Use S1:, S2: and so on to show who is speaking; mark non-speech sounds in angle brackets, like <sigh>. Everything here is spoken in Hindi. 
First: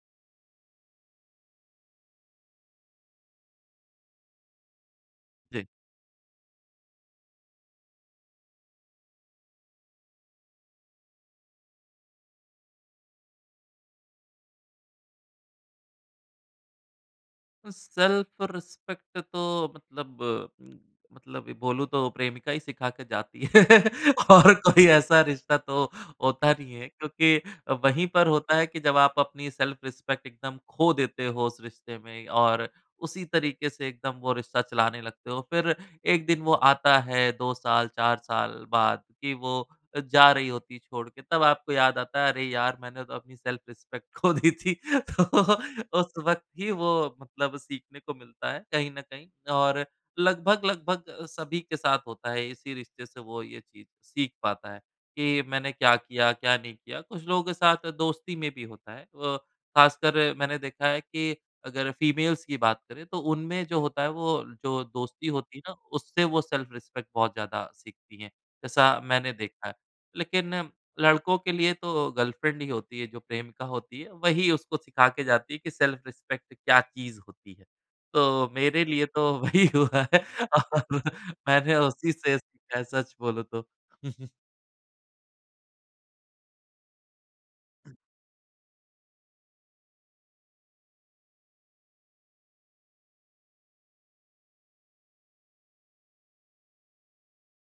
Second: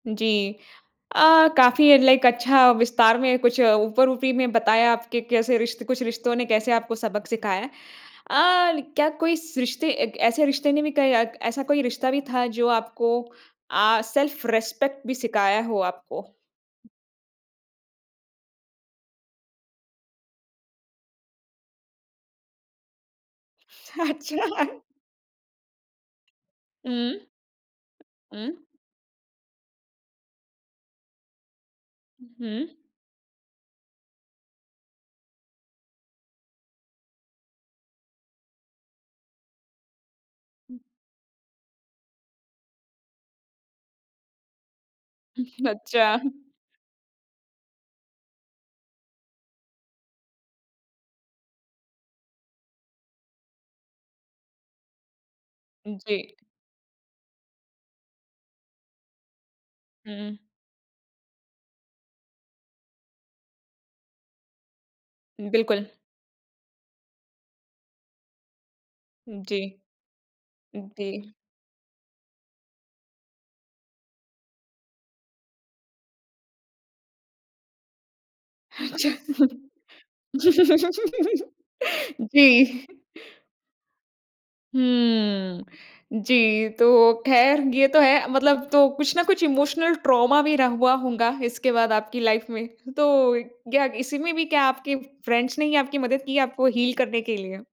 S1: जी। अ, काफ़ी एक लाइक अच्छा विस्तार में कुछ ऊपर ऊपरी में बताया आपके कैसे
S2: जी।
S1: रिश्त कुछ रिश्तों ने कैसे आपको सबक सिखाया है। अ, ल क्या कोई स रिश्ते ऐसे रिश्ते ने भी कई ऐसा कोई रिश्ता भी था जो आपको अ, सेल्फ रिस्पेक्ट भी सिखाया हो आपको?
S2: सेल्फ रिस्पेक्ट तो मतलब मतलब बोलूँ तो प्रेमिका ही सिखा के जाती है।
S1: अच्छा।
S2: और कोई ऐसा रिश्ता तो होता नहीं है
S1: हुँ।
S2: क्योंकि वहीं पर होता
S1: हुँ।
S2: है कि जब आप अपनी सेल्फ रिस्पेक्ट एकदम खो देते हो, उस रिश्ते में
S1: हुँ,
S2: और
S1: हुँ।
S2: उसी तरीके से एकदम वो रिश्ता चलाने लगते हो। फिर एक दिन वो आता है 2 साल, 4 साल बाद की वो अ, जा रही होती
S1: हुँ।
S2: है छोड़ के, तब आपको याद आता है, अरे यार मैंने तो अपनी सेल्फ रिस्पेक्ट खो दी थी तो
S1: हुँ,
S2: उस
S1: अच्छा।
S2: वक़्त ही वो मतलब सीखने को मिलता है कहीं न कहीं और लगभग लगभग सभी के साथ होता है, इसी रिश्ते से वो ये चीज़ सीख पाता है कि ये मैंने क्या
S1: जी।
S2: किया? क्या नहीं किया? कुछ लोगों के साथ दोस्ती में भी होता है। अ, खासकर
S1: हुँ।
S2: मैंने देखा है कि अगर फ़ीमेल्स की बात करें, तो उनमें जो होता है वो जो दोस्ती होती है ना
S1: बिल्कुल।
S2: उससे वो सेल्फ रिस्पेक्ट बहुत ज़्यादा सीखती हैं, जैसा मैंने
S1: जी।
S2: देखा है। लेकिन
S1: दी।
S2: लड़कों के लिए तो गर्लफ्रेंड ही होती है, जो प्रेमिका होती है, वही उसको सिखा के जाती है कि सेल्फ रिस्पेक्ट क्या चीज़ होती है। तो मेरे लिए तो
S1: अच्छा।
S2: वही हुआ है और मैंने उसी से
S1: जी।
S2: सीखा है, सच बोलूँ तो। <chuckles>
S1: हम्म, जी तो खैर ये तो है, मतलब तो कुछ ना कुछ इमोशनल ट्रोमा भी रह हुआ होंगा इसके बाद आपकी लाइफ़ में? तो यह इसी में भी क्या आपके फ्रेंड्स ने ही आपकी मदद की आपको हील करने के लिए?